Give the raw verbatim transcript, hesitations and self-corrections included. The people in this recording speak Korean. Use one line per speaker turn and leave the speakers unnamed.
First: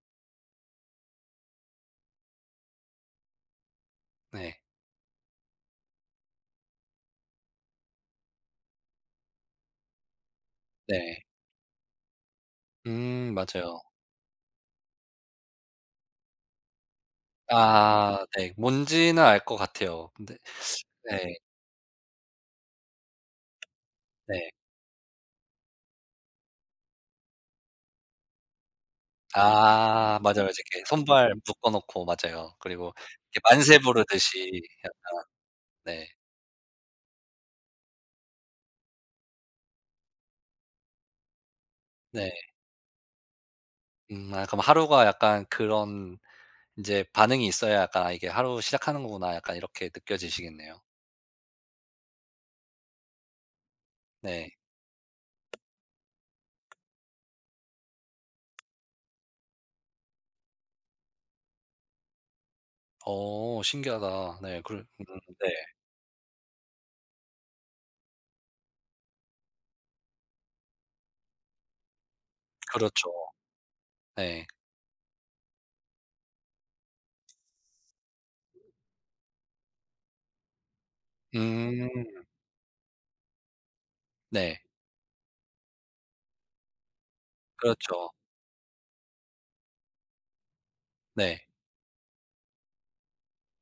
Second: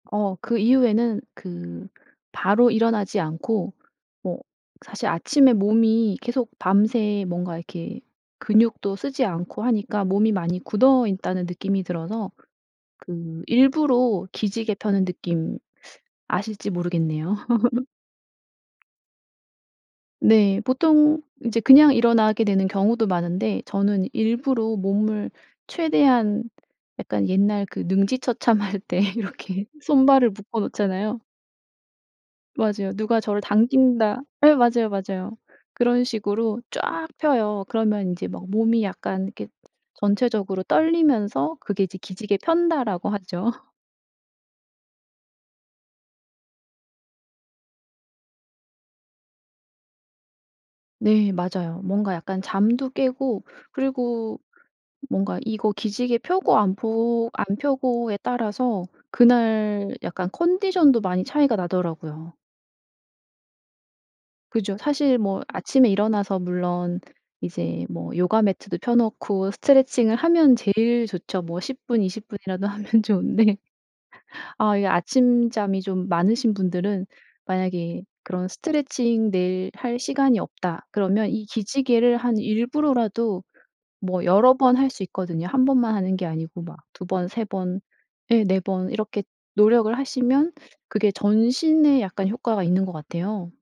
어 그 이후에는 그 바로 일어나지 않고 뭐
네.
사실 아침에 몸이 계속 밤새 뭔가 이렇게 근육도 쓰지 않고 하니까 몸이 많이
네.
굳어있다는 느낌이 들어서
음
그
맞아요.
일부러 기지개 펴는 느낌 아실지 모르겠네요.
아 네. 뭔지는 알 것 같아요. 근데
네. 보통
네.
인제 그냥 일어나게 되는 경우도 많은데 저는
네.
일부러 몸을 최대한 약간 옛날 그 능지처참할 때 이렇게
아.
손발을
맞아요. 맞아요.
묶어
이렇게
놓잖아요.
손발 묶어 놓고 맞아요. 그리고
맞아요. 누가
이렇게
저를
만세
당긴다 예
부르듯이
맞아요.
약간
맞아요. 그런
네.
식으로 쫙 펴요. 그러면 인제 막 몸이 약간 이렇게 전체적으로 떨리면서 그게 이제
네.
"기지개 편다."라고 하죠.
음 아 그럼 하루가 약간 그런 인제 반응이 있어야 약간 '아 이게 하루 시작하는 거구나.' 약간 이렇게 느껴지시겠네요.
네 맞아요. 뭔가 약간 잠도 깨고 그리고
네.
뭔가 이거 기지개 펴고 안 퍼 안 펴고에 따라서 그날 약간 컨디션도 많이 차이가 나더라고요.
어 신기하다. 네
그죠.
그러 음
사실 뭐
네.
아침에 일어나서 물론 이제 뭐 요가 매트도 펴놓고 스트레칭을 하면 제일 좋죠. 뭐 십 분, 이십 분이라도 하면
그렇죠.
좋은데,
네.
아 이게 아침잠이 좀 많으신 분들은 만약에 그런 스트레칭 매일 할 시간이 없다 그러면 이 기지개를
음.
한 일부러라도 뭐 여러
네.
번 할 수 있거든요. 한 번만 하는 게 아니고 막 두 번, 세 번,
그렇죠.
예 네 번 이렇게 노력을 하시면 그게
네.
전신에 약간 효과가 있는 것 같아요.